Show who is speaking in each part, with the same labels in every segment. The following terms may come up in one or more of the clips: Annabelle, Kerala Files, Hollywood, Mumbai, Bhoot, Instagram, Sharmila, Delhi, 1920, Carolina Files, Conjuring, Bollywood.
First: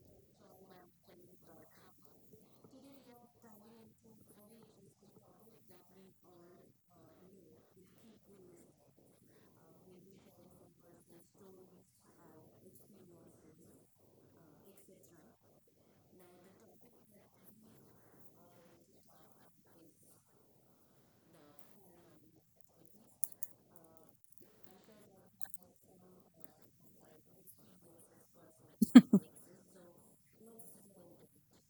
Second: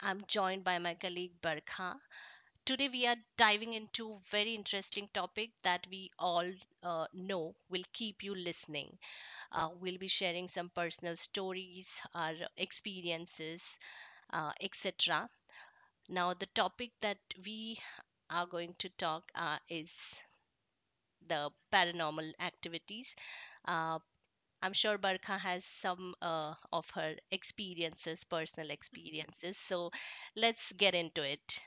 Speaker 1: I'm joined by my colleague Barkha. Today we are diving into very interesting topic that we all know will keep you listening. We'll be sharing some personal stories, our experiences, etc. Now the topic that we are going to talk is the paranormal activities. Uh, I'm sure Barkha has some of her experiences, personal experiences. So let's get into it.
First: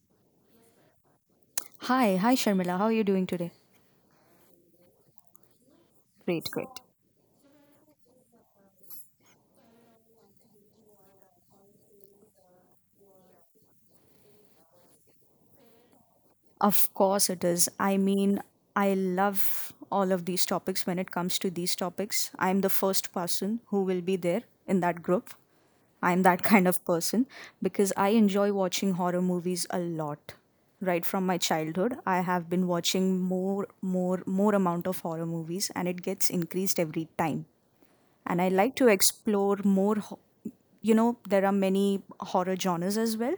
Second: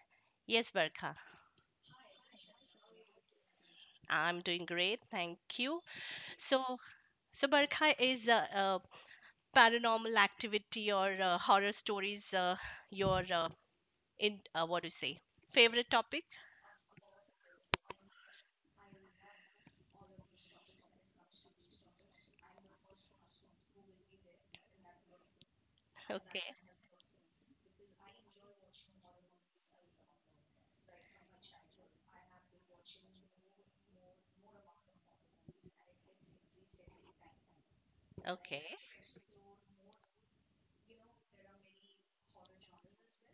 Speaker 1: Yes, Barkha,
Speaker 2: Hi, hi Sharmila. How are you doing today?
Speaker 1: I'm doing great. Thank you. So, so Barkha, is paranormal activity or horror stories your in what do you say favorite topic?
Speaker 2: Of course it is. I mean, I love all of these topics. When it comes to these topics, I'm the first person who will be there in that group. I'm that
Speaker 1: Okay,
Speaker 2: kind of person because I enjoy watching horror movies a lot. Right from my childhood, I have been watching more amount of horror movies and it gets increased every time. And I like
Speaker 1: okay.
Speaker 2: to explore more. You know, there are many horror genres as well,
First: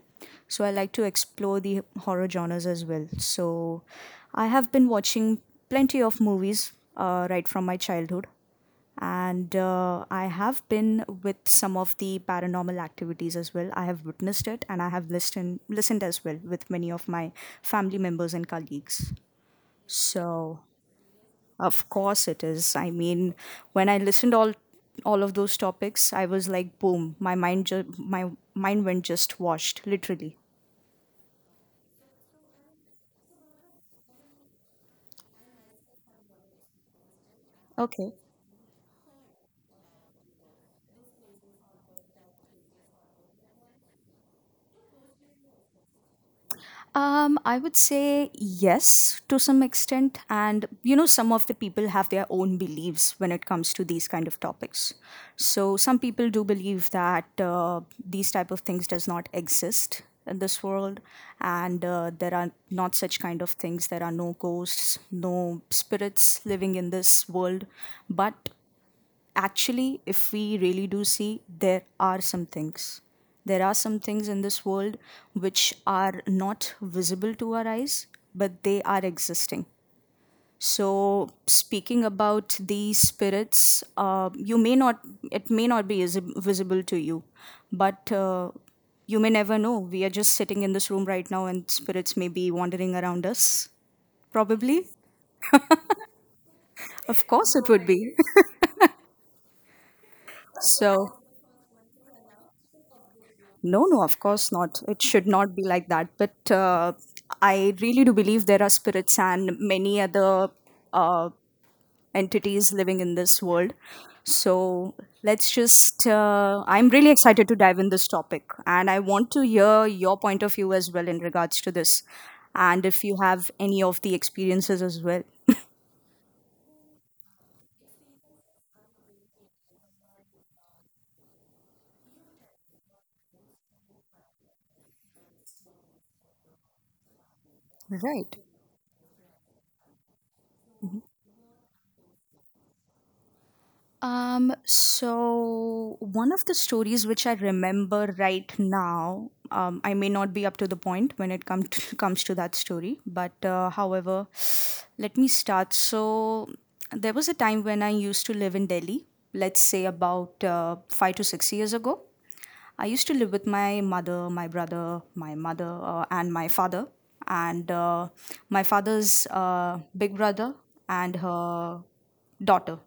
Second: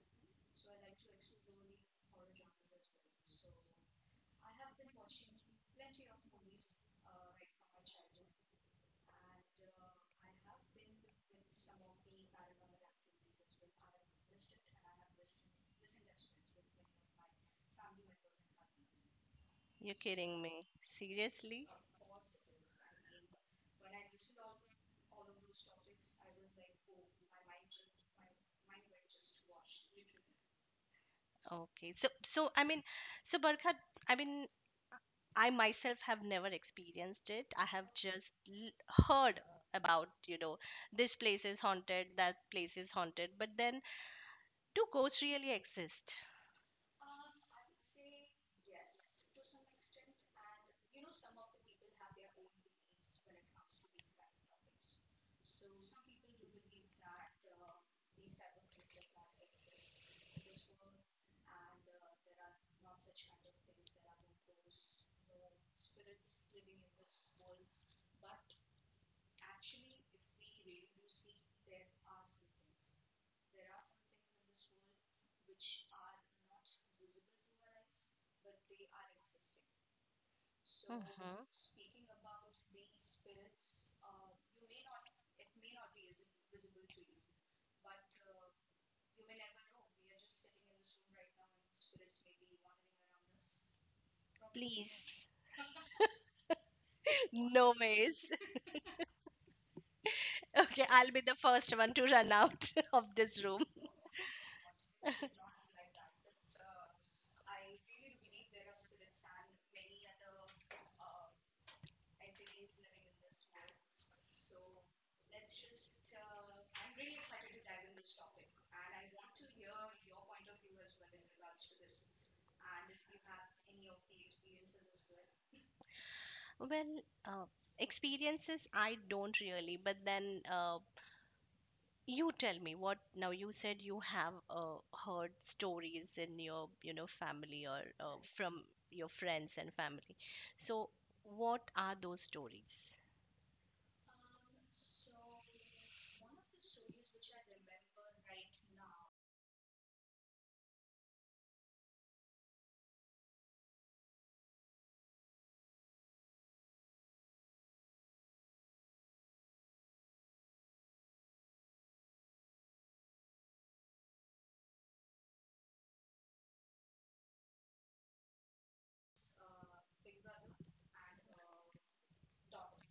Speaker 2: so I like to explore the horror genres as well. So I have been watching plenty of movies right from my childhood, and I have been with some of the paranormal activities as well. I have witnessed it, and I have listened as well with many of my family members and colleagues.
Speaker 1: You're kidding
Speaker 2: So
Speaker 1: me. Seriously?
Speaker 2: of course it is. I mean, when I listened all of those topics, I was like, boom, my mind went just washed, literally.
Speaker 1: Okay. So I mean, so Barkha, I mean, I myself have never experienced it. I have
Speaker 2: Okay.
Speaker 1: just heard about, you know, this place is haunted, that place is haunted. But then, do ghosts really exist?
Speaker 2: I would say yes to some extent, and you know, some of the people have their own beliefs when it comes to these kind of topics. So some people do believe that these type of things does not exist in this world, and there are not such kind of things. There are no ghosts, no spirits living in this world, but actually, if we really do see, there are some things. There are some things in this world which are not visible to our eyes, but they are existing. So,
Speaker 1: Hmm.
Speaker 2: speaking about these spirits, you may not, it may not be visible to you, but you may never know. We are just sitting in this room right now, and spirits may be wandering around us. Probably,
Speaker 1: Please.
Speaker 2: of course, it
Speaker 1: No
Speaker 2: would be.
Speaker 1: ways. Okay, I'll be
Speaker 2: So,
Speaker 1: the first one to run out of this room.
Speaker 2: no, no, of course not. It should not be like that. But I really do believe there are spirits and many other uh, entities living in this world. So let's just, I'm really excited to dive in this topic. And I want to hear your point of view as well in regards to this. And if you have any of the experiences as well.
Speaker 1: Well, uh, experiences, I don't really, but then you tell me what now you said you have heard stories in your, you know, family or
Speaker 2: Right.
Speaker 1: from your friends and family, so what are those stories?
Speaker 2: So one of the stories which I remember right now, I may not be up to the point when it come to, comes to that story, but however, let me start. So there was a time when I used to live in Delhi, let's say about 5 to 6 years ago. I used to live with my brother, my mother, and my father, and my father's big brother and her daughter.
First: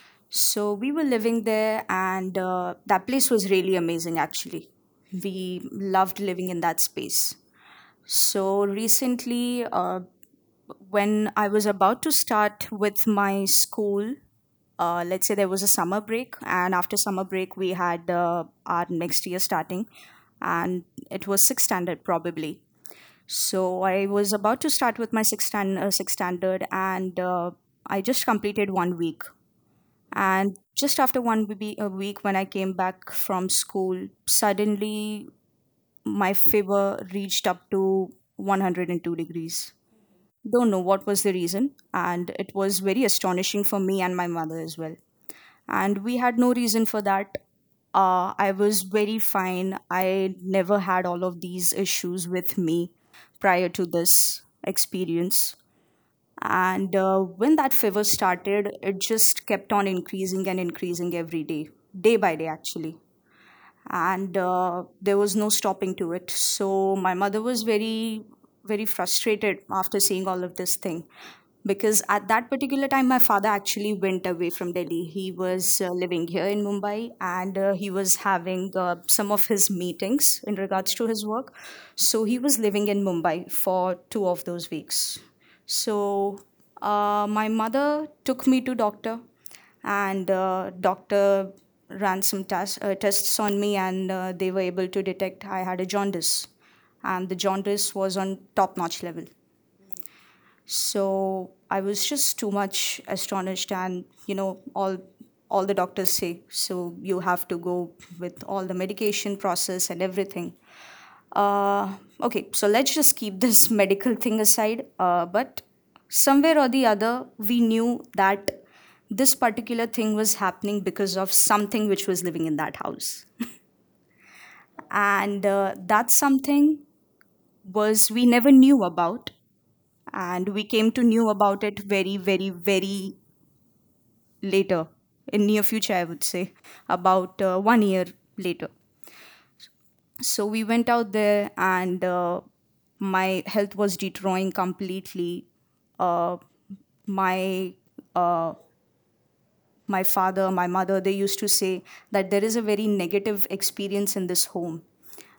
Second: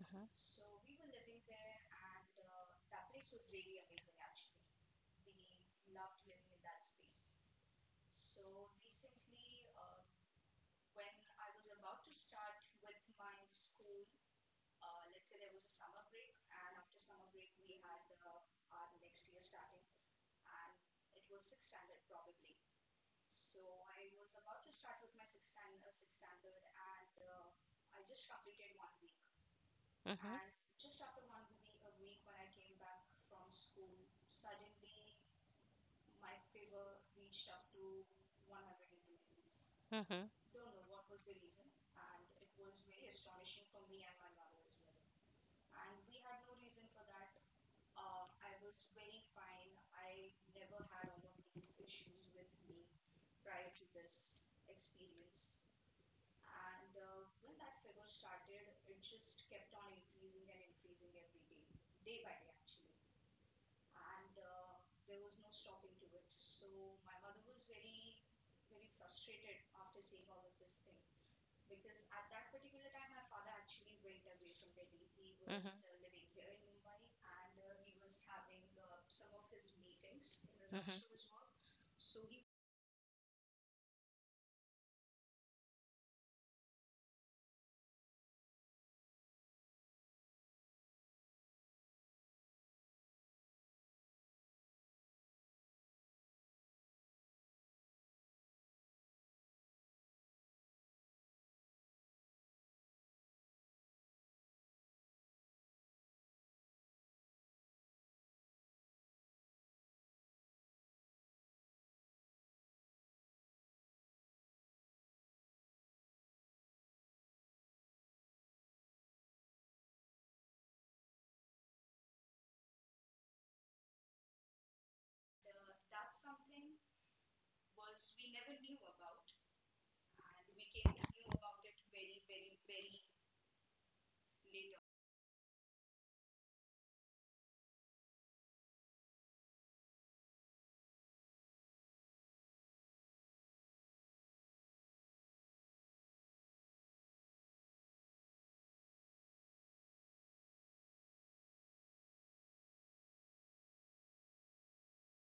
Speaker 1: Mm-hmm,
Speaker 2: So we were living there, and that place was really amazing, actually. We loved living in that space. So recently, when I was about to start with my school, let's say there was a summer break, and after summer break, we had our next year starting, and it was sixth standard probably. So I was about to start with my sixth standard, and I just completed 1 week and
Speaker 1: mm-hmm,
Speaker 2: just after a week, when I came back from school, suddenly my fever reached up to 102 degrees.
Speaker 1: mm-hmm, mm-hmm,
Speaker 2: Don't know what was the reason, and it was very astonishing for me and my mother as well. And we had no reason for that. I was very fine. I never had all of these issues with me prior to this experience. And when that fever started, it just kept on increasing and increasing every day, day by day, actually. And there was no stopping to it. So my mother was very, very frustrated after seeing all of this thing. Because at that particular time, my father actually went away from Delhi. He was living here in Mumbai and he was having some of his meetings in regards
Speaker 1: mm-hmm.
Speaker 2: to his work. So he was living in Mumbai for two of those weeks. So my mother took me to doctor, and doctor ran tests on me, and they were able to detect I had a jaundice, and the jaundice was on top notch level. So I was just too much astonished, and you know, all the doctors say so you have to go with all the medication process and everything. Uh, okay, so let's just keep this medical thing aside. But somewhere or the other, we knew that this particular thing was happening because of something which was living in that house. And that something was we never knew about. And we came to knew about it very, very, very later, in near future, I would say, about 1 year later. So we went out there and my health was deteriorating completely. Uh, my uh, my father, my mother, they used to say that there is a very negative experience in this home,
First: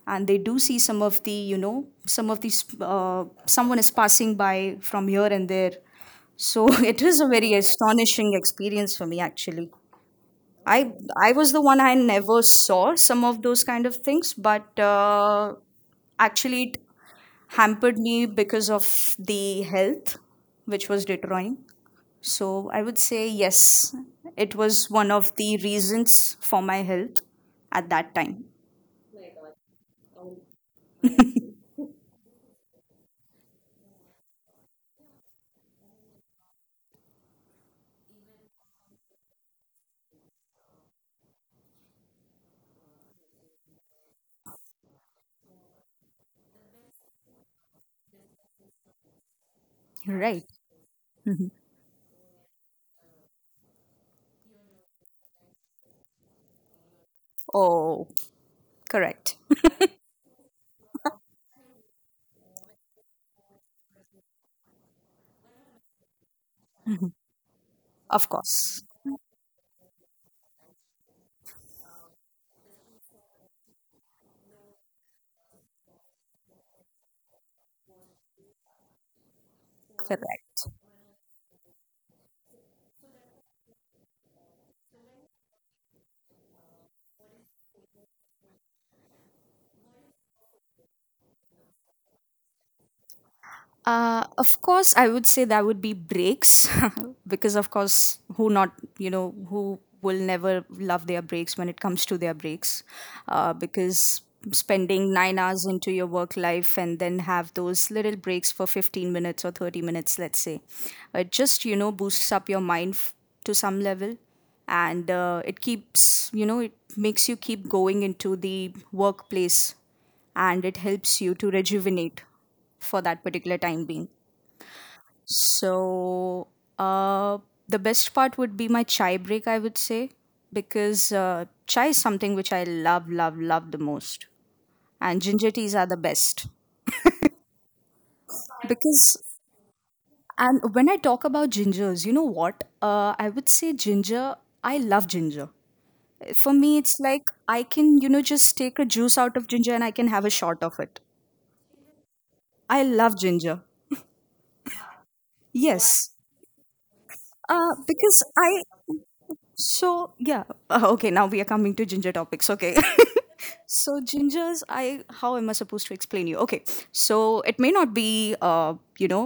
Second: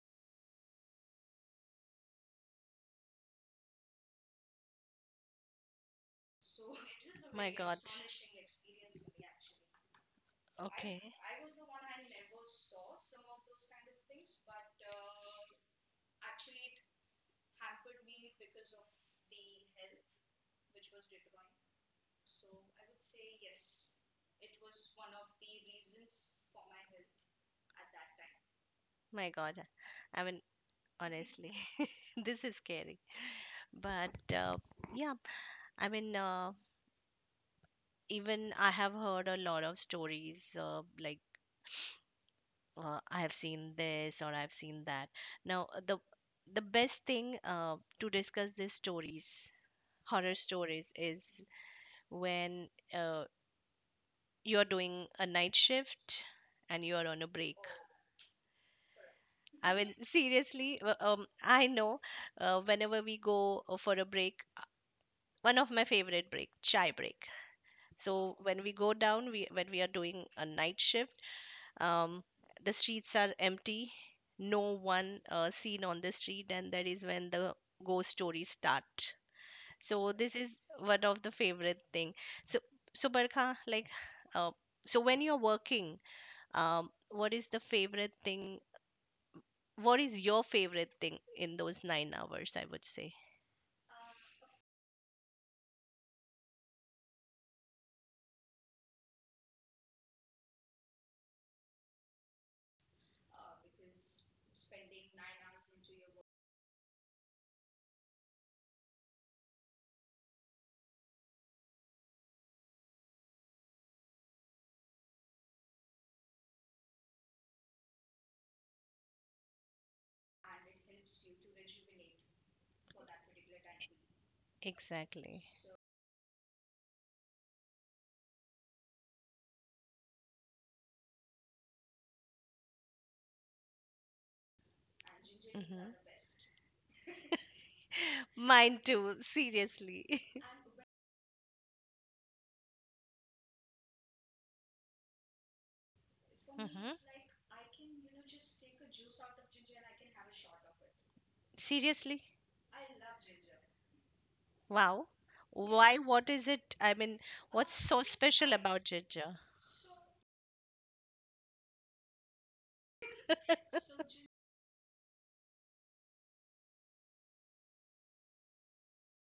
Speaker 2: and they do see some of the, you know, some of these someone is passing by from here and there. So it is a
Speaker 1: My
Speaker 2: very
Speaker 1: god.
Speaker 2: astonishing experience for me, actually. I
Speaker 1: Okay.
Speaker 2: I was the one, I never saw some of those kind of things, but actually it hampered me because of the health, which was deteriorating. So I would say yes, it was one of the reasons for my health at that time.
Speaker 1: My god, I mean, honestly. This is scary. But yeah, I mean, even I have heard a lot of stories like I have seen this or I've seen that. Now, the best thing to discuss these stories, horror
Speaker 2: Right.
Speaker 1: stories, is
Speaker 2: Mhm.
Speaker 1: when uh, you're doing a night shift and you're on a break.
Speaker 2: Oh, correct.
Speaker 1: I mean, seriously, I know whenever we go for a break, one of my favorite break, chai break,
Speaker 2: Of
Speaker 1: so when we
Speaker 2: course.
Speaker 1: go down, we when we are doing a night shift, um, the streets are empty, no one seen on the street, and that is when the ghost stories start. So this is
Speaker 2: Correct.
Speaker 1: one of the favorite thing. So so Barkha, like, uh, so when you're working, what is the favorite thing, what is your favorite thing in those 9 hours, I would say?
Speaker 2: Of course, I would say that would be breaks because, of course, who not, you know, who will never love their breaks when it comes to their breaks? Because spending 9 hours into your work life and then have those little breaks for 15 minutes or 30 minutes, let's say, it just, you know, boosts up your mind to some level, and it keeps, you know, it makes you keep going into the workplace and it helps you to rejuvenate for that particular time being.
Speaker 1: Exactly.
Speaker 2: So, uh, the best part would be my chai break, I would say, because chai is something which I love, love, love the most. And ginger teas
Speaker 1: Hmm.
Speaker 2: are the best.
Speaker 1: Mine too,
Speaker 2: Because,
Speaker 1: seriously.
Speaker 2: and when I talk about gingers, you know what? I would say ginger, I love ginger. For me,
Speaker 1: Hmm.
Speaker 2: it's like I can, you know, just take a juice out of ginger and I can have a shot of it.
Speaker 1: Seriously?
Speaker 2: I love ginger.
Speaker 1: Wow. Why?
Speaker 2: Yes.
Speaker 1: What is it? I mean, what's so
Speaker 2: Because
Speaker 1: special
Speaker 2: I
Speaker 1: about ginger?
Speaker 2: So yeah, okay. Now we are coming to ginger topics. Okay. So gingers, I how am I supposed to explain you? Okay. So it may not be uh, you know,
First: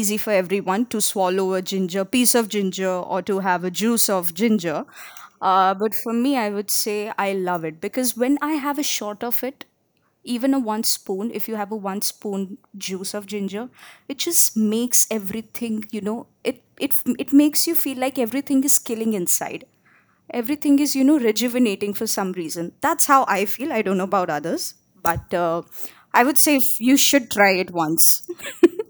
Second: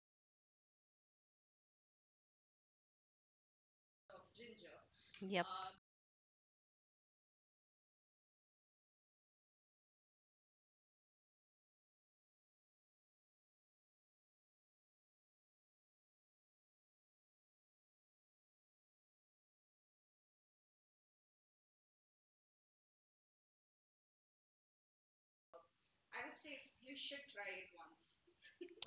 Speaker 2: easy for everyone to swallow a ginger, piece of ginger, or to have a juice of ginger,
Speaker 1: Yep,
Speaker 2: but for me I would say I love it because when I have a shot of it, even a one spoon, if you have a one spoon juice of ginger, it just makes everything, you know, it makes you feel like everything is killing inside, everything is, you know, rejuvenating for some reason. That's how I feel. I don't know about others, but I would say you should try it once.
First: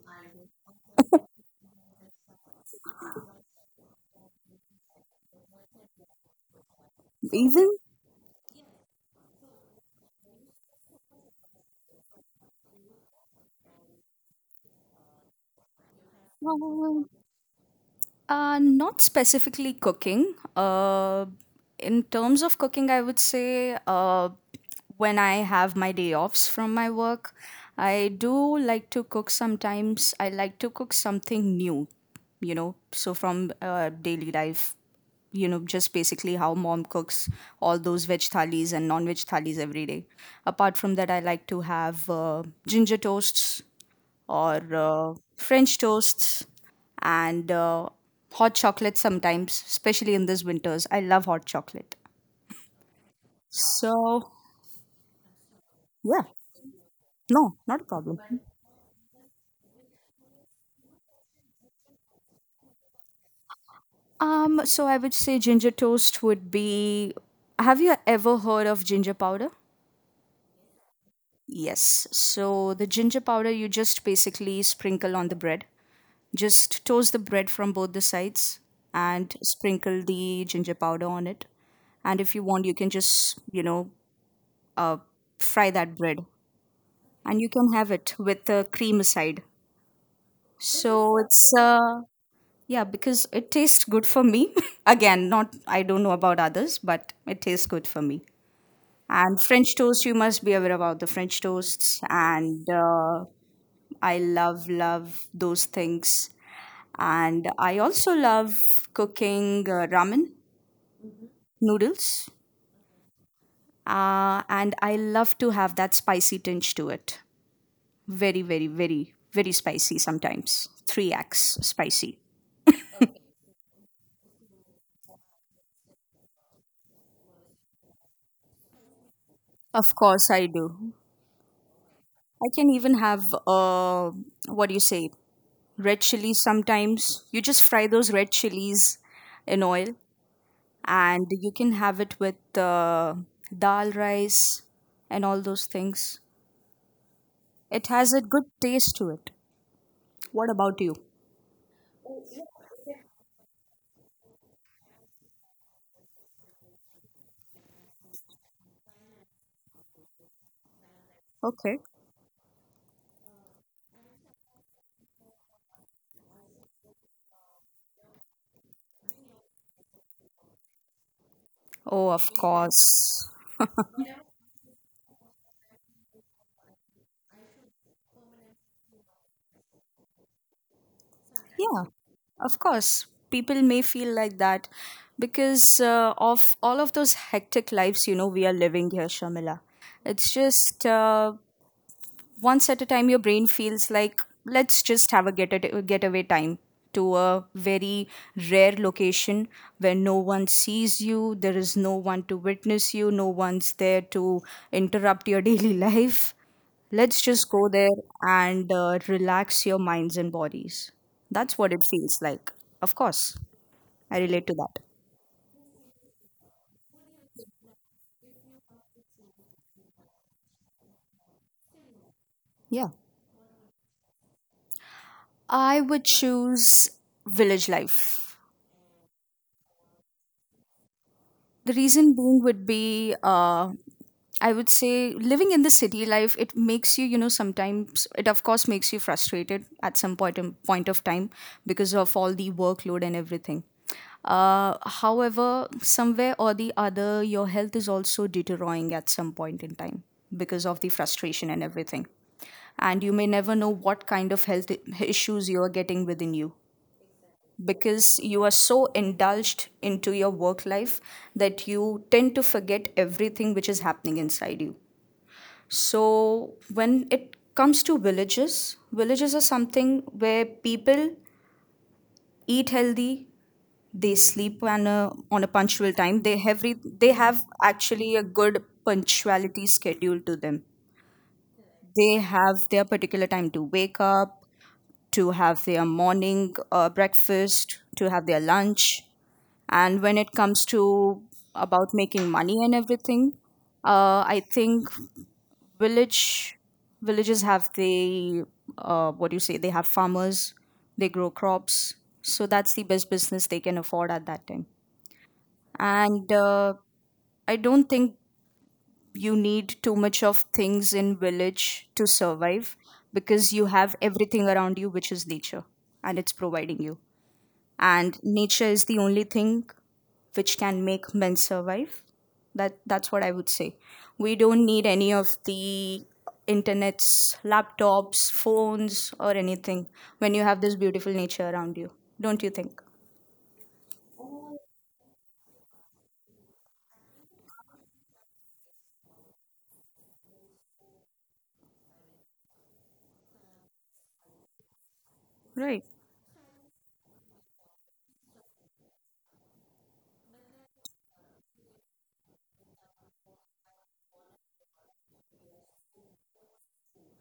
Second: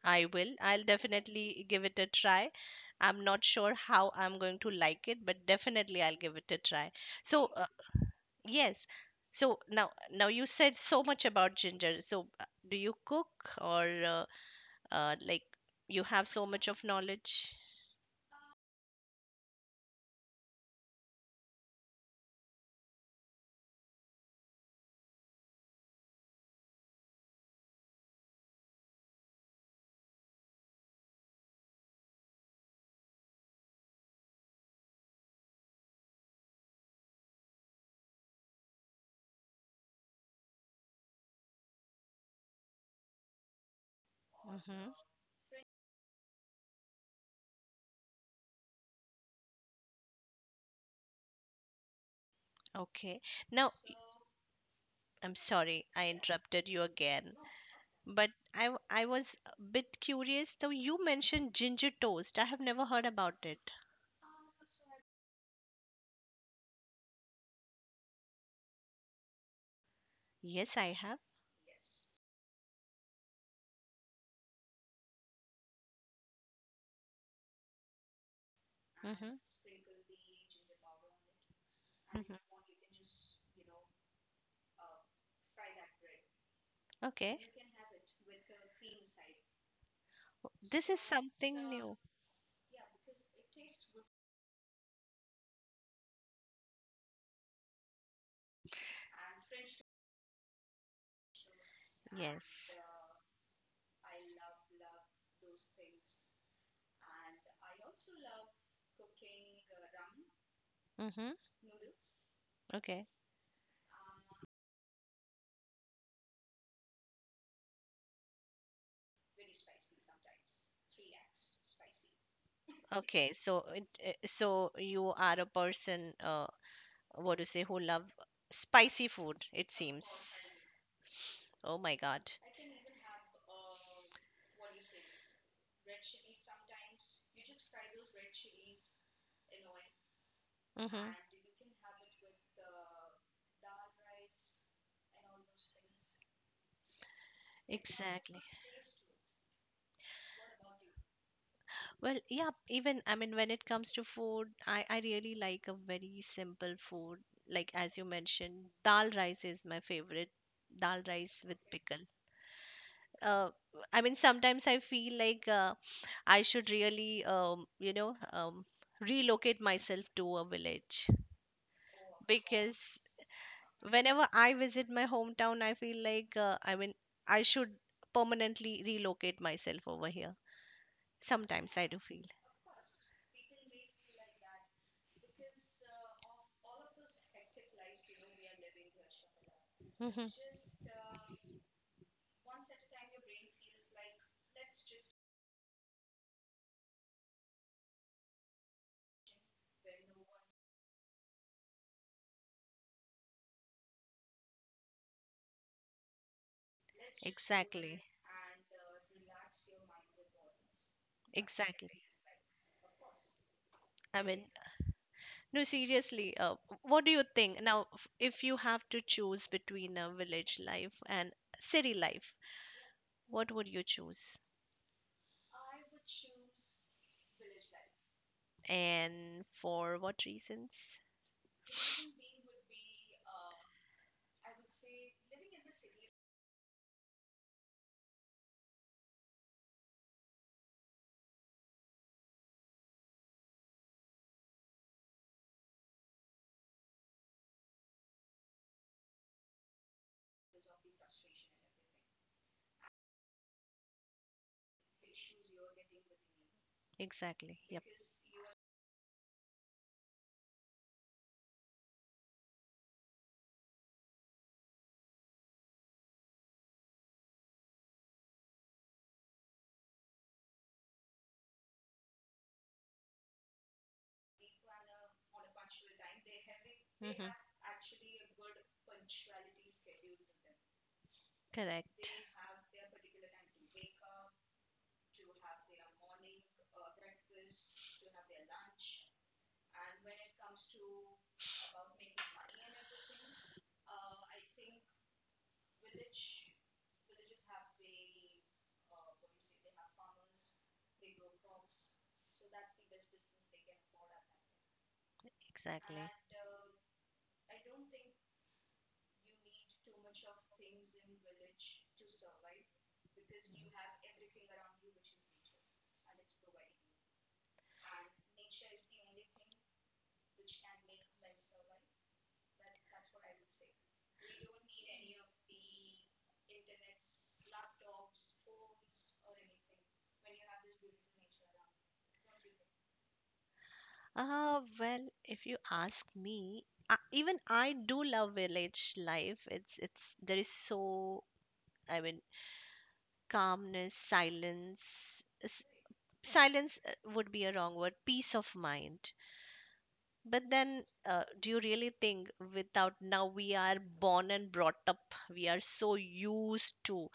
Speaker 1: I will. I'll definitely give it a try. I'm not sure how I'm going to like it, but definitely I'll give it a try. So,
Speaker 2: Even
Speaker 1: yes. So now, you said so much about ginger. So, do you cook or like you have so much of
Speaker 2: um,
Speaker 1: knowledge?
Speaker 2: uh, not specifically cooking. In terms of cooking, I would say when I have my day offs from my work, I do like to cook sometimes. I like to cook something new, you know, so from daily life, you know, just basically how mom cooks all those veg thalis and non veg thalis every day. Apart from that, I like to have ginger toasts or French toasts and hot chocolate sometimes, especially in these winters. I love hot chocolate.
Speaker 1: Okay. Now, y-
Speaker 2: So,
Speaker 1: I'm sorry I
Speaker 2: yeah,
Speaker 1: interrupted you again,
Speaker 2: no, not a problem.
Speaker 1: but I was a bit curious, though, you mentioned ginger toast. I have never heard about it.
Speaker 2: So I would say ginger toast would be. Have you ever heard of ginger powder?
Speaker 1: Yes, I have.
Speaker 2: Yes. So the ginger powder you just basically sprinkle on the bread. Just toast the bread from both the sides
Speaker 1: Mm-hmm.
Speaker 2: and sprinkle the ginger powder on it. And if you
Speaker 1: Mm-hmm.
Speaker 2: want, you can just, you know, uh, fry that bread,
Speaker 1: Okay.
Speaker 2: and you can have it with the cream aside.
Speaker 1: This is
Speaker 2: So it's
Speaker 1: something new.
Speaker 2: yeah, because it tastes good for me. Again, not I don't know about others, but it tastes good for me. And French toast, you must be aware about the French toasts, and
Speaker 1: Yes.
Speaker 2: I love love those things. And I also love cooking ramen
Speaker 1: Mm-hmm.
Speaker 2: noodles,
Speaker 1: Okay.
Speaker 2: and I love to have that spicy tinge to it. Very, very, very, very spicy sometimes. 3x spicy.
Speaker 1: Okay. So you are a person, what to say, who love spicy food, it
Speaker 2: Of course,
Speaker 1: seems.
Speaker 2: I do.
Speaker 1: Oh my God.
Speaker 2: I can even have, what do you say, red chilies sometimes. You just fry those red chilies in oil
Speaker 1: Mm-hmm.
Speaker 2: and you can have it with dal rice and all those things. It has a
Speaker 1: Exactly.
Speaker 2: good taste to it. What about you?
Speaker 1: Well, yeah, even I mean, when it comes to food, I really like a very simple food. Like as you mentioned, dal rice is my favorite. Dal rice with
Speaker 2: Okay.
Speaker 1: pickle. Uh, I mean, sometimes I feel like I should really, you know, relocate myself to a village,
Speaker 2: Oh, of
Speaker 1: because
Speaker 2: course.
Speaker 1: whenever I visit my hometown, I feel like I mean I should permanently relocate myself over here. Sometimes
Speaker 2: Yeah,
Speaker 1: I do feel.
Speaker 2: of course. People may feel like that because of all of those hectic lives, you know, we are living here, Shamila.
Speaker 1: Mhm.
Speaker 2: It's just once at a time your brain feels like let's just have a get a getaway time to a very rare location where no one sees you, there is no one to witness you, no one's there to interrupt your daily life. Let's just go there
Speaker 1: Exactly.
Speaker 2: and relax your minds and bodies. That's what it
Speaker 1: Exactly.
Speaker 2: feels like. Of course, I
Speaker 1: I mean,
Speaker 2: relate to that.
Speaker 1: no, seriously. What do you think now? If you have to choose between a village life and city life,
Speaker 2: Yeah,
Speaker 1: what would you choose,
Speaker 2: I would choose village life.
Speaker 1: and for what reasons?
Speaker 2: The reason being would be I would say living in the city life, it makes you, you know, sometimes it of course makes you frustrated at some point of time because of all the workload and everything. uh, However, somewhere or the other, your health is also deteriorating at some point in time because of the frustration and everything, and you may never know what kind of health issues you are getting within you
Speaker 1: Exactly. Yep.
Speaker 2: because you are so indulged into your work life that you tend to forget everything which is happening inside you. So, when it comes to villages, villages are something where people eat healthy, they sleep on on a punctual time, they
Speaker 1: Hmm.
Speaker 2: have actually a good punctuality schedule to them.
Speaker 1: Correct.
Speaker 2: They have their particular time to wake up, to have their morning breakfast, to have their lunch, and when it comes to about making money and everything, I think village villages have the, what do you say, they have farmers, they grow crops, so that's the best business they can afford at that time.
Speaker 1: Exactly.
Speaker 2: And I don't think you need too much of things in village to survive because you have everything around you which is nature, and it's providing you, and nature is the only thing which can make men survive. That's what I would say. We don't need any of the internets, laptops, phones, or anything when you have this beautiful nature around you. Don't you think?
Speaker 1: Well, if you ask me, even I do love village life. It's there is so, I mean, calmness, silence.
Speaker 2: Right,
Speaker 1: Silence would be a wrong word. Peace of mind. But then, do you really think without, now we are born and brought up, we are so used to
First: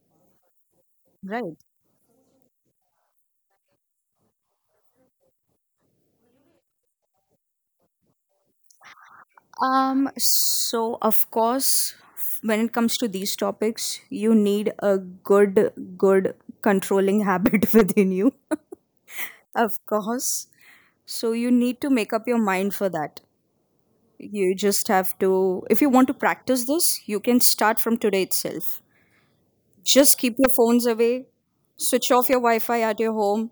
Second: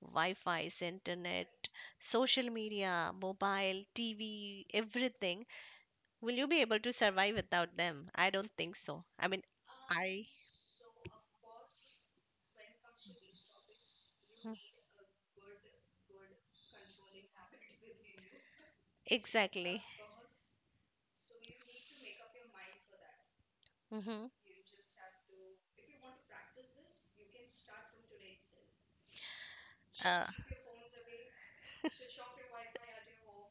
Speaker 1: Wi-Fi's,
Speaker 2: right.
Speaker 1: internet, social media, mobile, TV, everything. Will you be able to survive without them? I don't think so. I mean,
Speaker 2: Um,
Speaker 1: I.
Speaker 2: so of course, when it comes to these topics, you
Speaker 1: Mhm.
Speaker 2: need a good, good controlling habit within you. Of
Speaker 1: Exactly.
Speaker 2: course. So you need to make up your mind for that.
Speaker 1: Hmm.
Speaker 2: You just have to, if you want to practice this, you can start from today itself. Just
Speaker 1: Uh,
Speaker 2: keep your phones away, switch off your Wi Fi at your home,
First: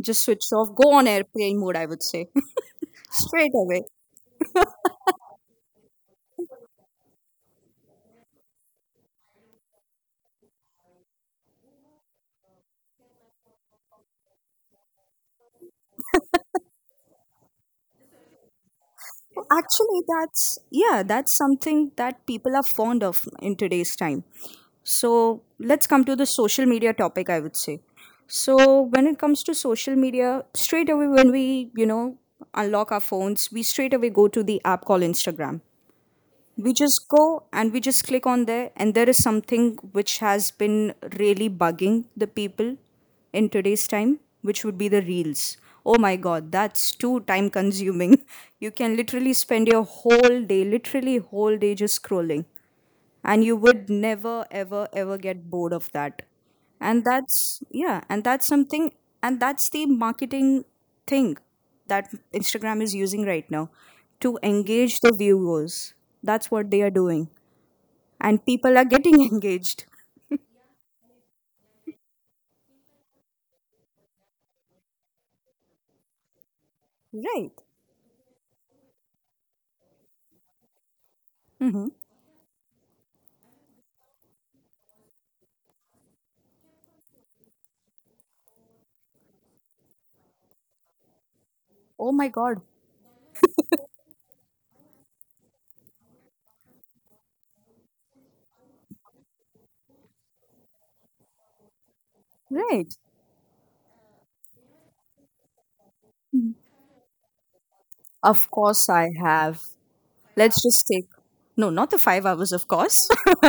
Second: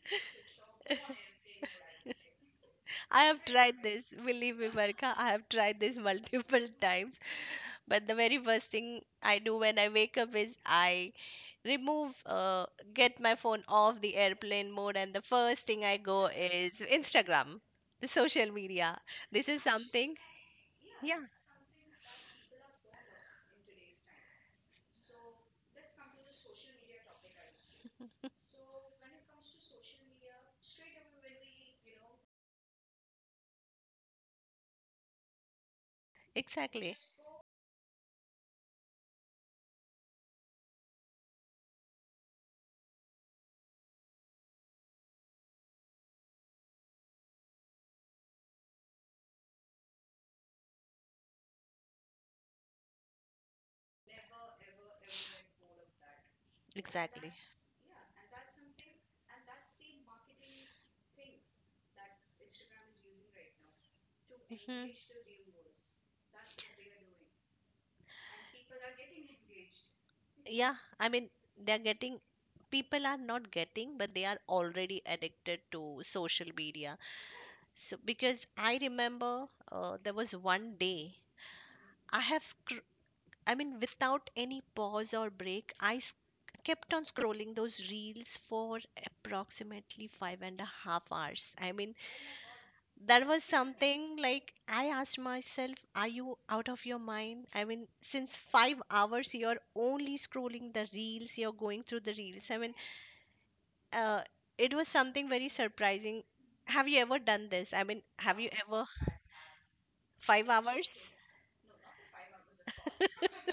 Speaker 2: just switch off, go on airplane mode, I would say,
Speaker 1: I have
Speaker 2: straight away.
Speaker 1: tried this, believe me, Marika. I have tried this multiple times. But the very first thing I do when I wake up is I remove get my phone off the airplane mode, and the first thing I go is Instagram, the social media. This is
Speaker 2: Actually,
Speaker 1: something.
Speaker 2: that's, yeah,
Speaker 1: Yeah.
Speaker 2: that's something that people are fond of in today's time. So let's come to the social media topic, I would say. So when it comes to social media, straight away when we, you know, unlock our phones, we straight away go to the app called Instagram. We
Speaker 1: Exactly.
Speaker 2: just go and we just click on there, and there is something which has been really bugging the people in today's time, which would be the reels. Oh my god, that's too time consuming. You can literally spend your whole day, literally whole day, just scrolling, and you would never ever ever get bored of that. And
Speaker 1: Exactly.
Speaker 2: that's, yeah, and that's something, and that's the marketing thing that Instagram is using right now to
Speaker 1: Mhm.
Speaker 2: engage the viewers. That's what they are doing, and people are getting engaged.
Speaker 1: Yeah, I mean, they're getting, people are not getting, but they are already addicted to social media.
Speaker 2: Right.
Speaker 1: So because I remember, there was one day
Speaker 2: Mm-hmm.
Speaker 1: I have I mean, without any pause or break, kept on scrolling those reels for approximately 5.5 hours. I mean,
Speaker 2: Oh my God.
Speaker 1: there was something like I asked myself, are you out of your mind? I mean, since 5 hours, you're only scrolling the reels, you're going through the reels. I mean,
Speaker 2: Right.
Speaker 1: uh, it was something very surprising. Have you ever done this? I mean, have you
Speaker 2: Of
Speaker 1: ever
Speaker 2: course I have.
Speaker 1: five
Speaker 2: Let's just
Speaker 1: hours?
Speaker 2: take, no, not the 5 hours, of course.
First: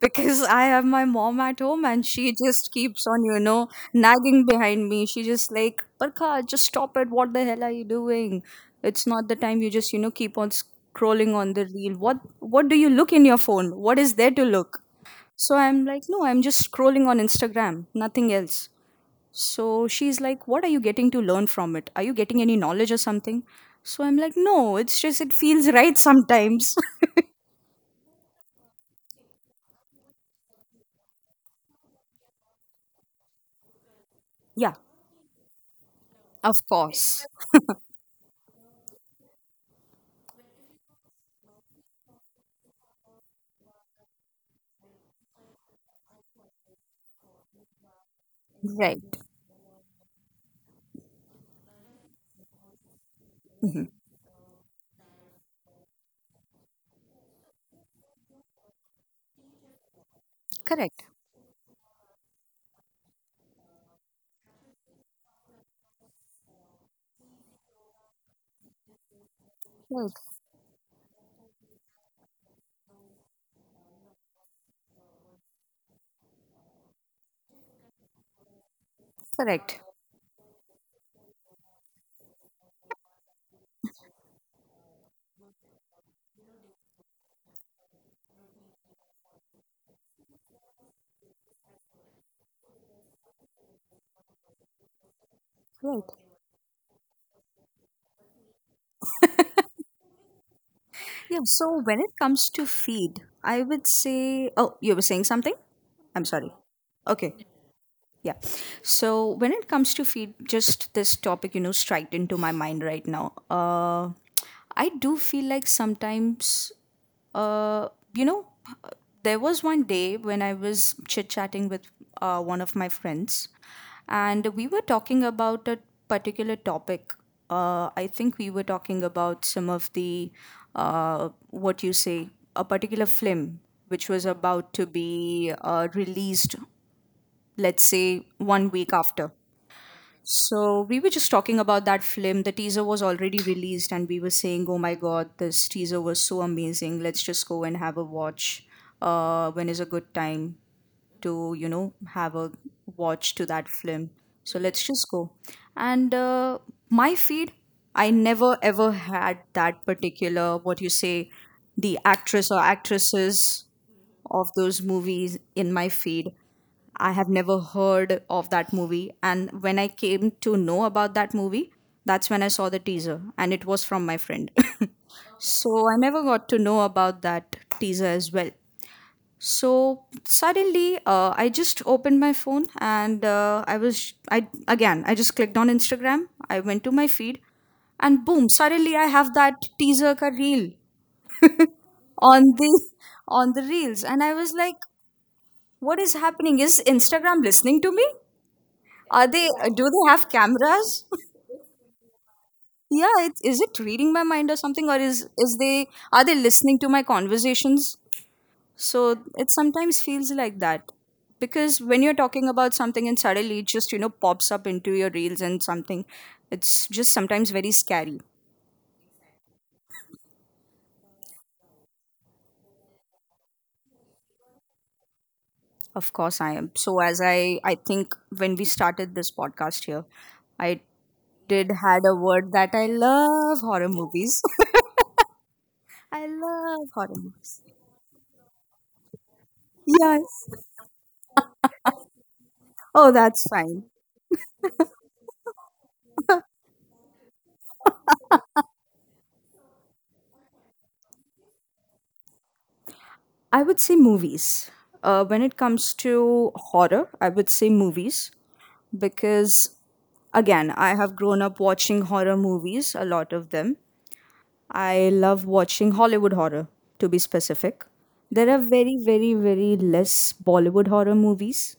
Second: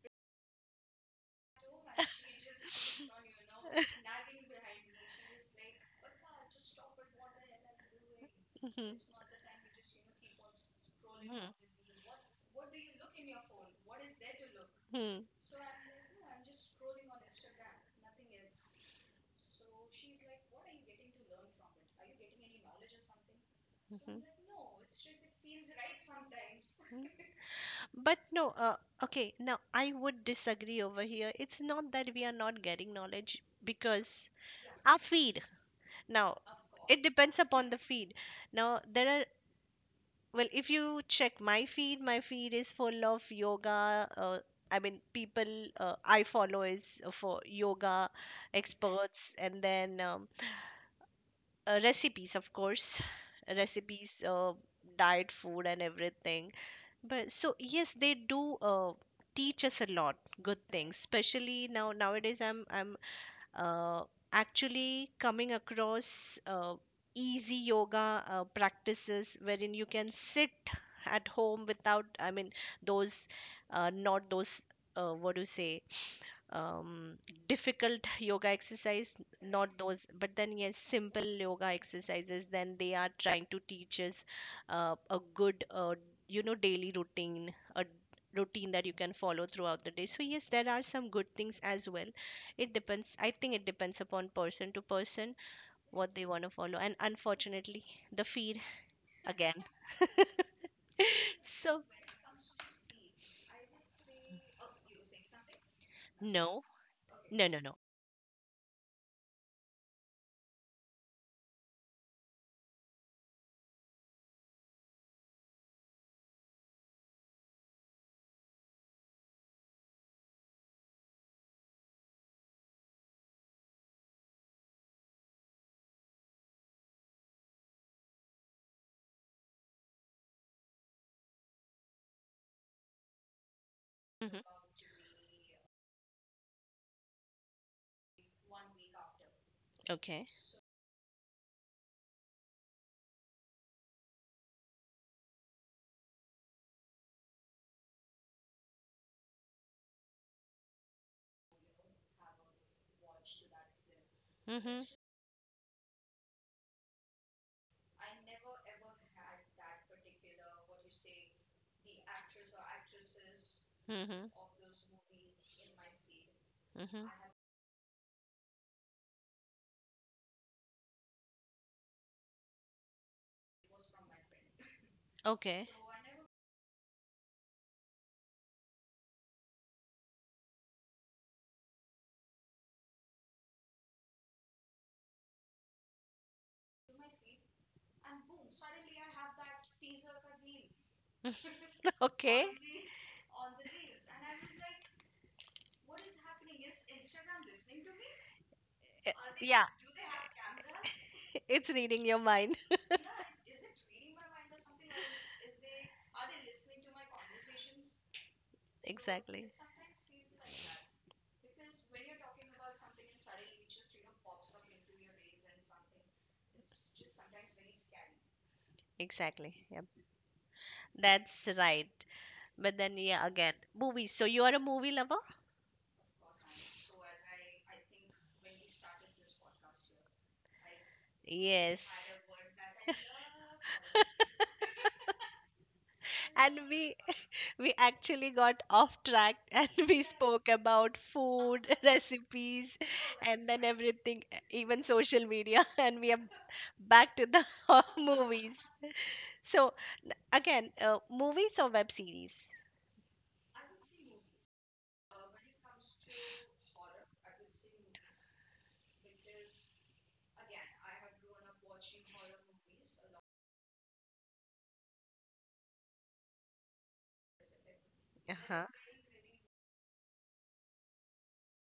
Speaker 2: Because I have my mom at home and she just keeps on, you know, nagging behind me. She just like, Parkha, just stop it. What the hell are you doing?
Speaker 1: Mhm.
Speaker 2: It's not the time you just, you know, keep on scrolling
Speaker 1: Mhm.
Speaker 2: on the reel. What do you look in your phone? What is there to look? So I'm like, no, I'm just scrolling on Instagram, nothing else. So she's like, what are you getting to learn from it? Are you getting any knowledge or something?
Speaker 1: Mhm.
Speaker 2: So I'm
Speaker 1: Mhm.
Speaker 2: like, no, it's just it feels right sometimes.
Speaker 1: But no, okay, now I would disagree over here. It's not that we are not getting knowledge because
Speaker 2: Yeah,
Speaker 1: our feed. Now,
Speaker 2: of
Speaker 1: it
Speaker 2: course.
Speaker 1: depends upon the feed. Now, there are, well, if you check my feed is full of yoga. I mean, people I follow is for yoga
Speaker 2: Right.
Speaker 1: experts, and then recipes, of course,
Speaker 2: Mhm.
Speaker 1: recipes, diet food, and everything, but so yes, they do teach us a lot good things,
Speaker 2: Correct.
Speaker 1: especially now nowadays I'm uh, actually coming across easy yoga practices wherein you can
Speaker 2: Right,
Speaker 1: sit at home without, I mean, those not those, what do you say, um, difficult yoga exercise, not
Speaker 2: correct.
Speaker 1: those, but then yes, simple yoga exercises, then they are trying to teach us a good, you know, daily routine, a routine that you can follow throughout the day. So yes, there are some good things as well. It depends. I think it depends upon person to person
Speaker 2: Right.
Speaker 1: what they want to follow. And unfortunately, the feed again.
Speaker 2: Yeah, so
Speaker 1: So,
Speaker 2: when it comes to feed, I would say, oh, you were saying something? I'm sorry.
Speaker 1: no,
Speaker 2: Okay.
Speaker 1: no, no, no.
Speaker 2: Yeah. So when it comes to feed, just this topic, you know, striked into my mind right now. I do feel like sometimes, you know, there was one day when I was chit chatting with one of my friends, and we were talking about a particular topic. I think we were talking about some of the, what you say, a particular film which was
Speaker 1: Hmm.
Speaker 2: about to be released, let's say 1 week after.
Speaker 1: Okay.
Speaker 2: So we were just talking about that film. The teaser was already released, and we were saying, "Oh my god, this teaser was so amazing! Let's just go and have a watch. When is a good time to, you know, have a watch to that film? So
Speaker 1: Mm-hmm.
Speaker 2: let's just go." And my feed, I never ever had that particular, what you say, the actress or actresses
Speaker 1: Mm-hmm.
Speaker 2: of those movies in my feed.
Speaker 1: Mm-hmm.
Speaker 2: I have never heard of that movie. And when I came to know about that movie, that's when I saw the teaser, and it was from my friend.
Speaker 1: Okay.
Speaker 2: So I never got to know about that teaser as well. So suddenly, I just opened my phone and I again, I just clicked on Instagram. I went to my feed, and boom! Suddenly, I have that teaser ka reel on
Speaker 1: Okay.
Speaker 2: the on the reels, and I was like, what is happening? Is Instagram listening to me?
Speaker 1: Uh,
Speaker 2: Are they?
Speaker 1: Yeah,
Speaker 2: Do they have cameras?
Speaker 1: it's reading your mind.
Speaker 2: Yeah. It's, is it reading my mind or something, or is they? Are they listening to my conversations? So
Speaker 1: Exactly.
Speaker 2: it sometimes feels like that because when you're talking about something and suddenly it just, you know, pops up into your reels and something, it's just sometimes very scary.
Speaker 1: Exactly. Yep. That's right. But then, yeah, again, movies. So you are a movie lover?
Speaker 2: Of course, I am. So as I think when we started this podcast here, I did had a
Speaker 1: Yes.
Speaker 2: word that I love horror movies. I
Speaker 1: And
Speaker 2: love horror movies.
Speaker 1: we actually got off track, and we spoke
Speaker 2: Yes.
Speaker 1: about food, recipes,
Speaker 2: Oh, that's
Speaker 1: and then
Speaker 2: fine.
Speaker 1: everything, even social media. And we are back to the movies. So, again, movies or web series?
Speaker 2: I would say movies. When it comes to horror, I would say movies because, again, I have grown up watching horror movies, a lot of them. I love watching Hollywood horror, to be specific.
Speaker 1: Uh
Speaker 2: There are
Speaker 1: huh.
Speaker 2: very, very, very less Bollywood horror movies,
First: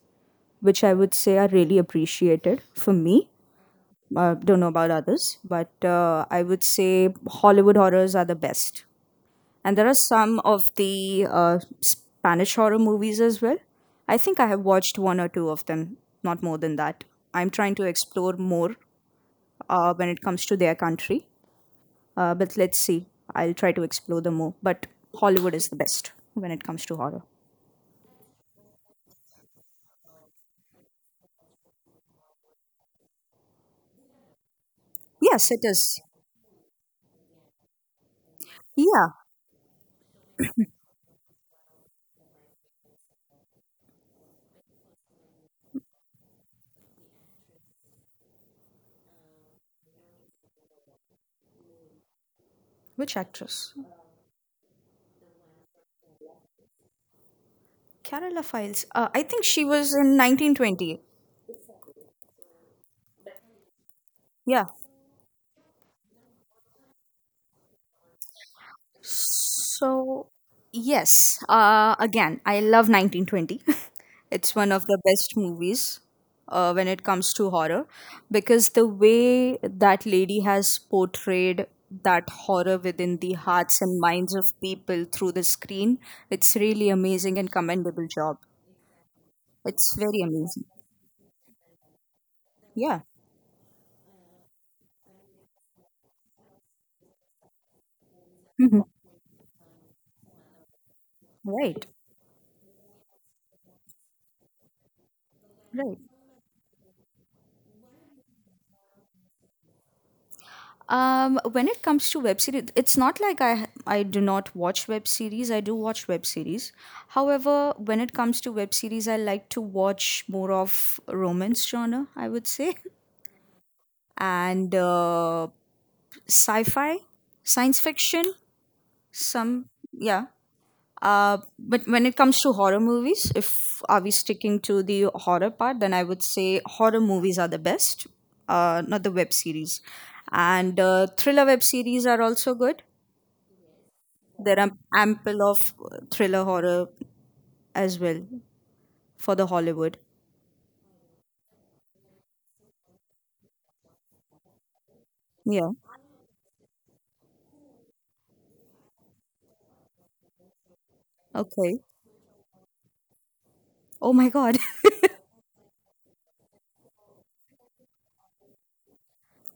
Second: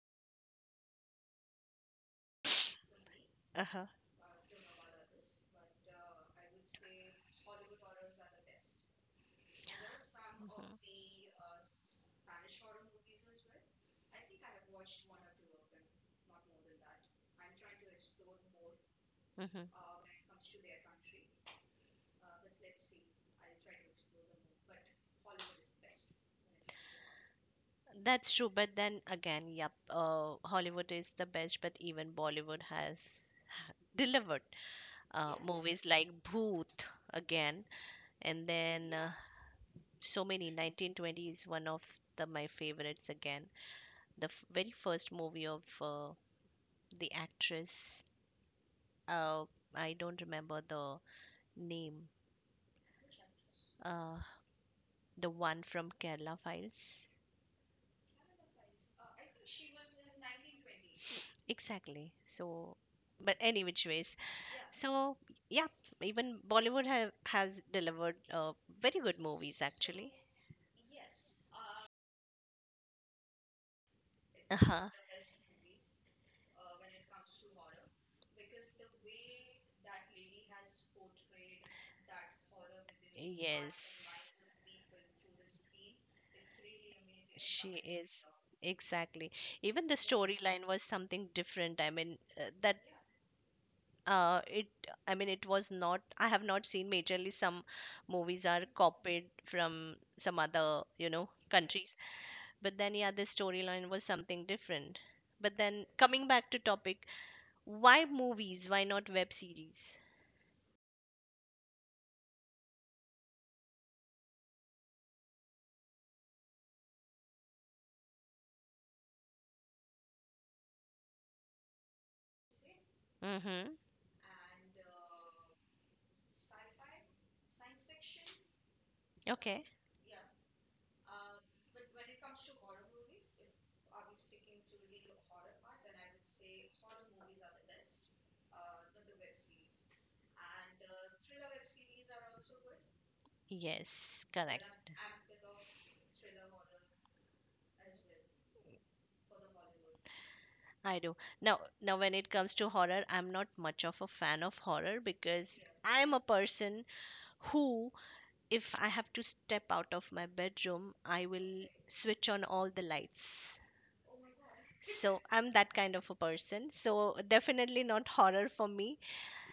Speaker 2: which I would say are really appreciated for me.
Speaker 1: Uh huh.
Speaker 2: I don't know about others, but I would say Hollywood horrors are the best. And there are some
Speaker 1: Mhm.
Speaker 2: of the Spanish horror movies as well. I think I have watched one or two of them, not more than that. I'm trying to explore more
Speaker 1: Mhm.
Speaker 2: when it comes to their country. But let's see. I'll try to explore them more. But Hollywood is the best when it comes to horror.
Speaker 1: That's true, but then again, yep, Hollywood is the best, but even Bollywood has delivered
Speaker 2: Yes, it
Speaker 1: movies
Speaker 2: is.
Speaker 1: like Bhoot again, and then
Speaker 2: Yeah.
Speaker 1: so many. 1920 is one of the my favorites, again, the very first movie of the actress, uh, I don't remember the name,
Speaker 2: Which actress?
Speaker 1: uh, the one from Kerala Files.
Speaker 2: Carolina Files. I think she was in 1920.
Speaker 1: Exactly. So but any which ways,
Speaker 2: Yeah.
Speaker 1: so yeah, even Bollywood has delivered very good movies, actually.
Speaker 2: So, yes, again, I love 1920. It's one of
Speaker 1: Uh-huh.
Speaker 2: the best movies when it comes to horror because the way that lady has portrayed that horror within the hearts and minds of people through
Speaker 1: Yes.
Speaker 2: the screen, it's really amazing and
Speaker 1: She
Speaker 2: commendable
Speaker 1: is
Speaker 2: job.
Speaker 1: exactly. Even
Speaker 2: It's
Speaker 1: the
Speaker 2: very amazing.
Speaker 1: storyline was something different. I mean, that
Speaker 2: Yeah.
Speaker 1: it. I mean, it was not. I have not seen majorly, some movies are
Speaker 2: Mhm.
Speaker 1: copied from some other, you know,
Speaker 2: Right.
Speaker 1: countries. But then, yeah, the storyline was something different. But then,
Speaker 2: Right.
Speaker 1: coming back to topic, why movies? Why not web series?
Speaker 2: When it comes to web series, it's not like I do not watch web series. I do watch web series. However, when it comes to web series, I like to watch more of romance genre, I would say,
Speaker 1: Mm-hmm.
Speaker 2: and sci-fi, science fiction.
Speaker 1: Okay.
Speaker 2: Some, yeah. But when it comes to horror movies, if are we sticking to the horror part, then I would say horror movies are the best. Not the web series, and thriller web series are also good.
Speaker 1: Yes,
Speaker 2: There
Speaker 1: correct.
Speaker 2: are ample of thriller horror as well for the Hollywood.
Speaker 1: I do. Now when it comes to horror, I'm not much of a fan of horror because
Speaker 2: Yeah.
Speaker 1: I'm a person who, if I have to step out of my bedroom, I will
Speaker 2: Okay.
Speaker 1: switch on all the lights.
Speaker 2: Oh my God.
Speaker 1: So I'm that kind of a person. So definitely not horror for me.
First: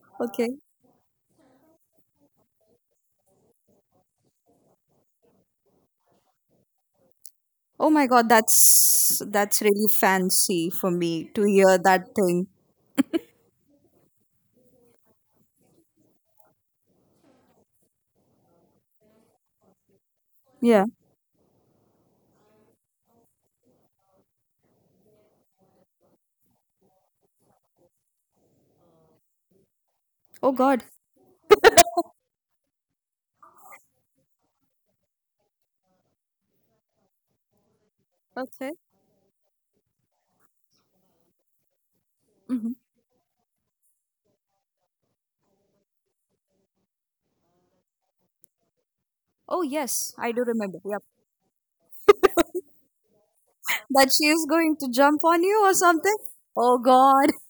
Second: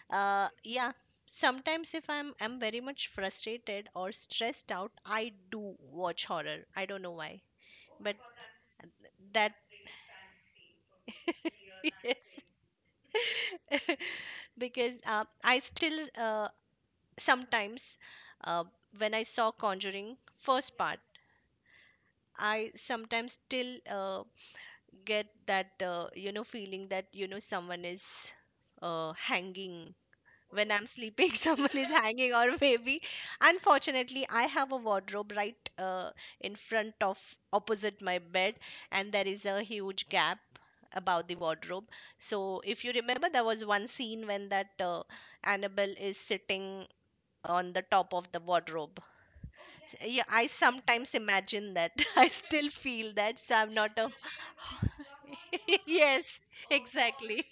Speaker 2: Okay.
Speaker 1: Yeah. Sometimes if I'm very much frustrated or stressed out, I do watch horror. I don't know why,
Speaker 2: Oh my
Speaker 1: but
Speaker 2: God,
Speaker 1: uh, that
Speaker 2: that's really fancy for me to hear that thing.
Speaker 1: because I still sometimes uh, when I saw Conjuring first
Speaker 2: Yeah.
Speaker 1: part, I sometimes still get that you know feeling that, you know, someone is hanging
Speaker 2: Oh
Speaker 1: when I'm
Speaker 2: God.
Speaker 1: sleeping, someone is hanging or maybe. Unfortunately, I have a wardrobe right in front of, opposite my bed,
Speaker 2: Okay.
Speaker 1: and there is a huge gap about the wardrobe. So,
Speaker 2: Hmm.
Speaker 1: if you remember, there was one scene when that Annabelle is sitting on the top of the wardrobe.
Speaker 2: Oh yes,
Speaker 1: Yeah,
Speaker 2: I do
Speaker 1: I
Speaker 2: remember. Yep.
Speaker 1: sometimes imagine that. I still feel that. So, I'm not a.
Speaker 2: That she is going to jump on you or something.
Speaker 1: Yes,
Speaker 2: Oh God.
Speaker 1: exactly.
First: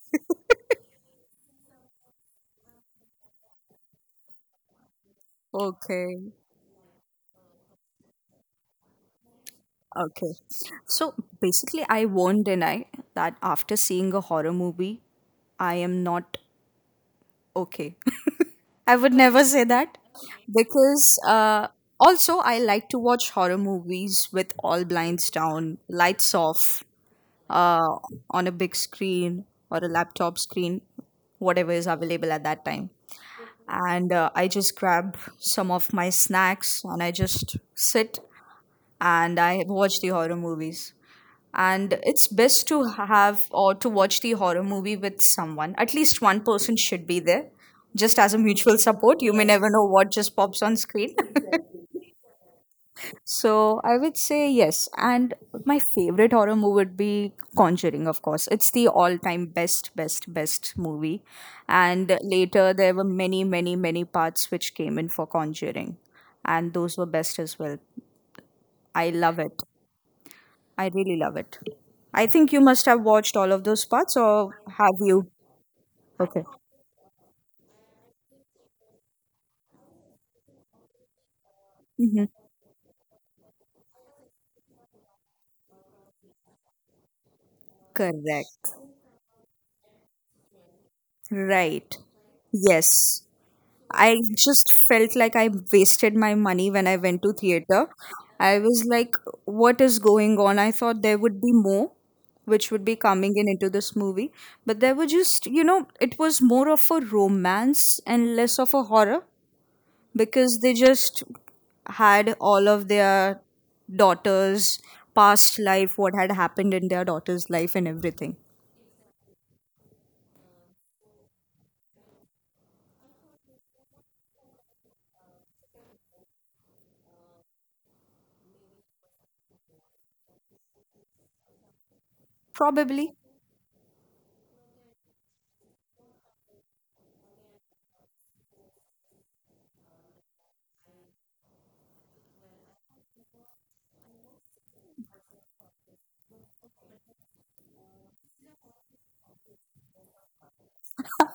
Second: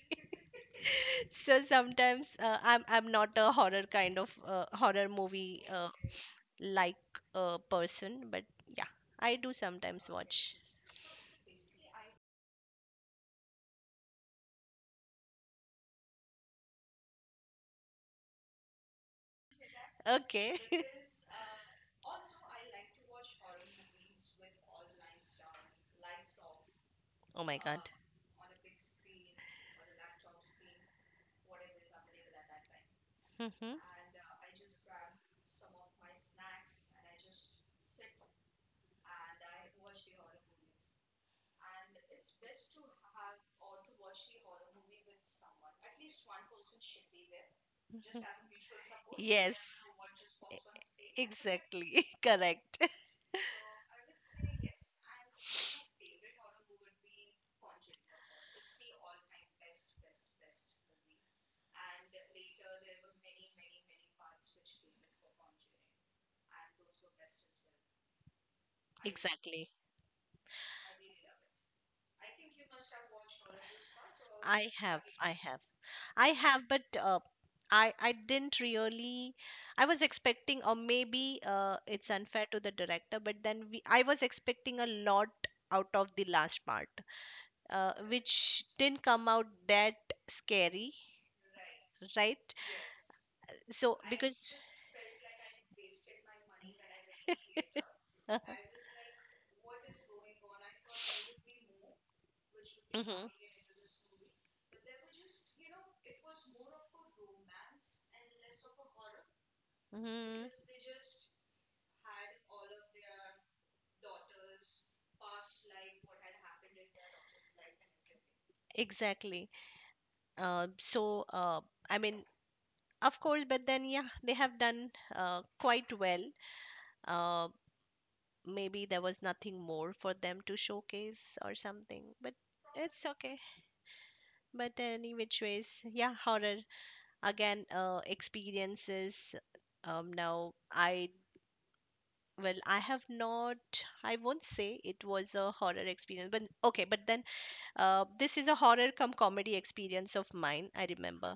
Speaker 1: So sometimes I'm not a horror kind of horror movie
Speaker 2: Okay.
Speaker 1: like person, but yeah, I do sometimes
Speaker 2: Okay.
Speaker 1: watch.
Speaker 2: So basically, I won't deny that after seeing a horror movie, I am not okay. I would never say that
Speaker 1: Okay.
Speaker 2: because also I like to watch horror movies with all blinds down, lights off,
Speaker 1: Oh my god.
Speaker 2: uh, on a big screen or a laptop screen, whatever is available at that time.
Speaker 1: Mhm,
Speaker 2: And I just grab some of my snacks and I just sit and I watch the horror movies, and it's best to have or to watch the horror movie with someone, at least one person should be there just
Speaker 1: mhm.
Speaker 2: as a mutual support. You may
Speaker 1: Yes.
Speaker 2: never know what just pops on screen.
Speaker 1: E- Exactly. Correct.
Speaker 2: So I would say yes, and my favorite horror movie would be Conjuring, of course. It's the all time best best best movie, and later there were many many many parts which came in for Conjuring, and those were best as well. I love it.
Speaker 1: Exactly.
Speaker 2: I really love it. I think you must have watched all of those parts, or
Speaker 1: I
Speaker 2: have
Speaker 1: have.
Speaker 2: you?
Speaker 1: I have. I have, but I didn't really. I was expecting, or maybe it's
Speaker 2: Hmm.
Speaker 1: unfair to the director, but then we, I was expecting a lot out of the last part, which
Speaker 2: Correct.
Speaker 1: didn't come out that scary,
Speaker 2: Right.
Speaker 1: right?
Speaker 2: Yes.
Speaker 1: So I
Speaker 2: I
Speaker 1: because.
Speaker 2: just felt like I wasted my money when I went to theater. I was like, what is going on? I thought there would be more, which would be
Speaker 1: Hmm.
Speaker 2: coming in into this movie. But there were just, you know, it was more of a romance and less of a horror
Speaker 1: Hmm.
Speaker 2: because they just had all of their daughter's past life, what had happened in their daughter's life, and everything.
Speaker 1: Exactly. Uh, so, uh, I mean, of course, but then, yeah, they have done quite well. uh, maybe there was nothing more for them to showcase or something, but it's
Speaker 2: Probably.
Speaker 1: okay. But any which ways, yeah, horror again, experiences, now I, well, I have not, I won't say it was a horror experience, but okay, but then this is a horror cum comedy experience of mine, I remember.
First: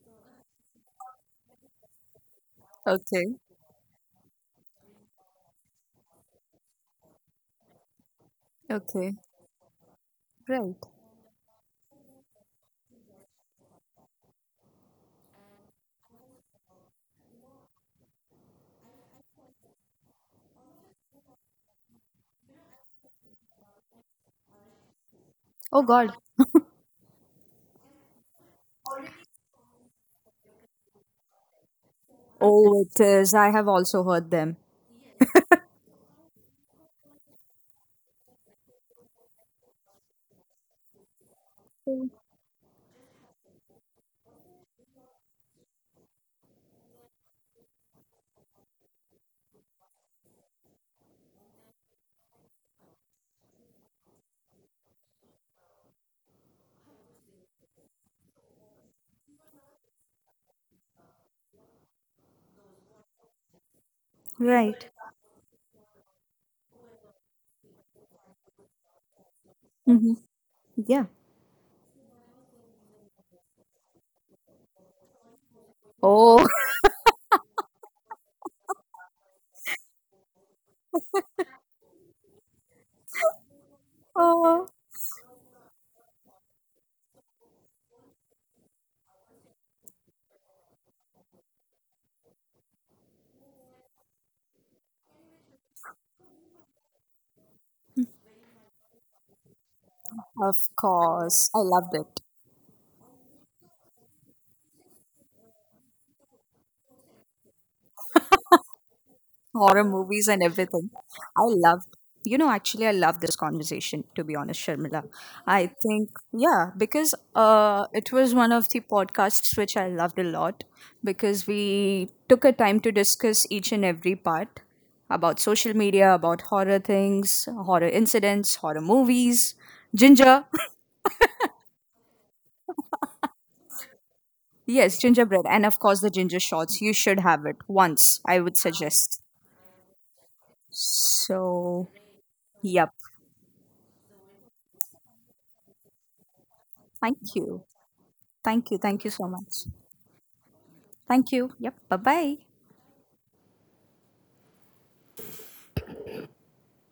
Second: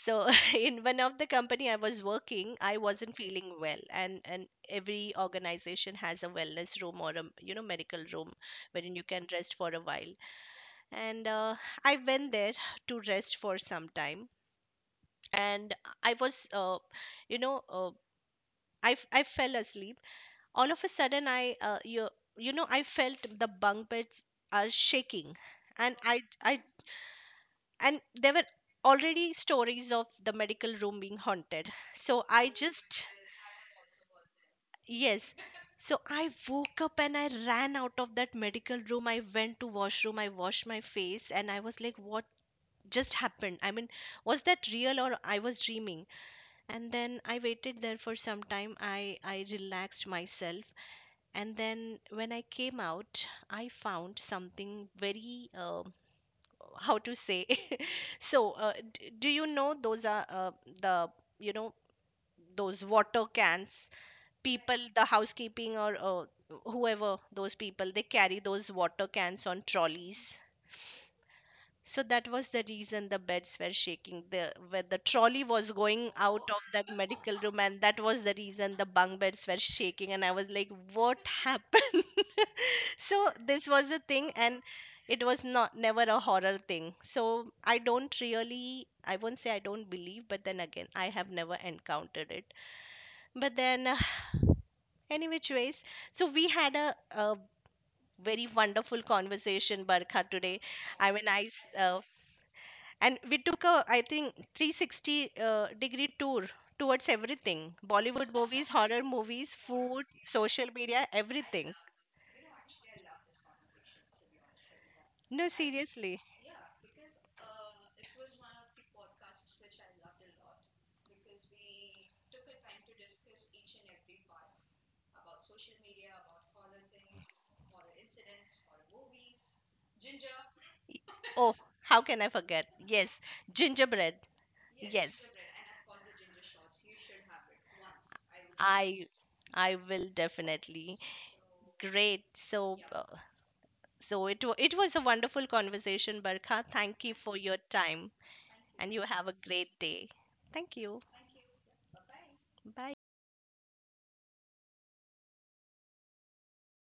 Speaker 1: So in one of the company I was working, I wasn't
Speaker 2: Okay.
Speaker 1: feeling well, and every organization has a wellness room or a, you know, medical room wherein you
Speaker 2: Okay.
Speaker 1: can rest for a while.
Speaker 2: Right.
Speaker 1: And I went there to rest for some time, and I was you know, I fell asleep. All of a sudden, I you, you know, I felt the bunk beds are shaking,
Speaker 2: Oh
Speaker 1: and
Speaker 2: God.
Speaker 1: I and there were already stories of the medical room being haunted, so I
Speaker 2: Oh, it
Speaker 1: just,
Speaker 2: is. I have also heard them.
Speaker 1: yes. So I woke up and I ran out of that medical room, I went to washroom, I washed my face, and I was like, what just happened? I mean, was that real, or I was dreaming? And then I waited there for some time, I relaxed myself, and then when I came out, I found something very how to say. So do you know those are the, you know, those water cans,
Speaker 2: Right.
Speaker 1: people the housekeeping or whoever, those people, they carry those water cans on
Speaker 2: Hmm.
Speaker 1: trolleys.
Speaker 2: Yeah.
Speaker 1: So that was the reason the beds were shaking. The where the trolley was going
Speaker 2: Oh.
Speaker 1: out of that medical room, and that was the reason the bunk beds were shaking. And I was like, "What happened?" So this was the thing,
Speaker 2: Oh.
Speaker 1: and it was not never a horror thing. So I don't really, I won't say I don't believe, but then again, I have never encountered it. But then, any which ways, so we had a very wonderful conversation, Barkha, today.
Speaker 2: Of
Speaker 1: I mean,
Speaker 2: course. I loved it.
Speaker 1: and we took a, I think, 360 degree tour towards everything, Bollywood movies, horror movies,
Speaker 2: Horror
Speaker 1: food,
Speaker 2: movies and
Speaker 1: social
Speaker 2: everything.
Speaker 1: media,
Speaker 2: I
Speaker 1: everything.
Speaker 2: love, you know, actually, I love this conversation, to be honest, Sharmila.
Speaker 1: No,
Speaker 2: I think,
Speaker 1: seriously.
Speaker 2: yeah, because it was one of the podcasts which I loved a lot because we took a time to discuss each and every part about social media, about horror things, horror incidents, horror movies, ginger.
Speaker 1: Oh, how can I forget? Yes, gingerbread.
Speaker 2: Yes,
Speaker 1: Yes,
Speaker 2: gingerbread. And of course, the ginger shots. You should have it once, I would
Speaker 1: I
Speaker 2: suggest.
Speaker 1: I will definitely.
Speaker 2: So,
Speaker 1: Great. So
Speaker 2: yep.
Speaker 1: uh, so it was a wonderful conversation, Barkha. Thank you
Speaker 2: Thank
Speaker 1: for your
Speaker 2: you.
Speaker 1: time
Speaker 2: Thank you.
Speaker 1: and you
Speaker 2: Thank you so
Speaker 1: have a
Speaker 2: much.
Speaker 1: great day. Thank you.
Speaker 2: Thank you. Yep. Bye bye.
Speaker 1: Bye.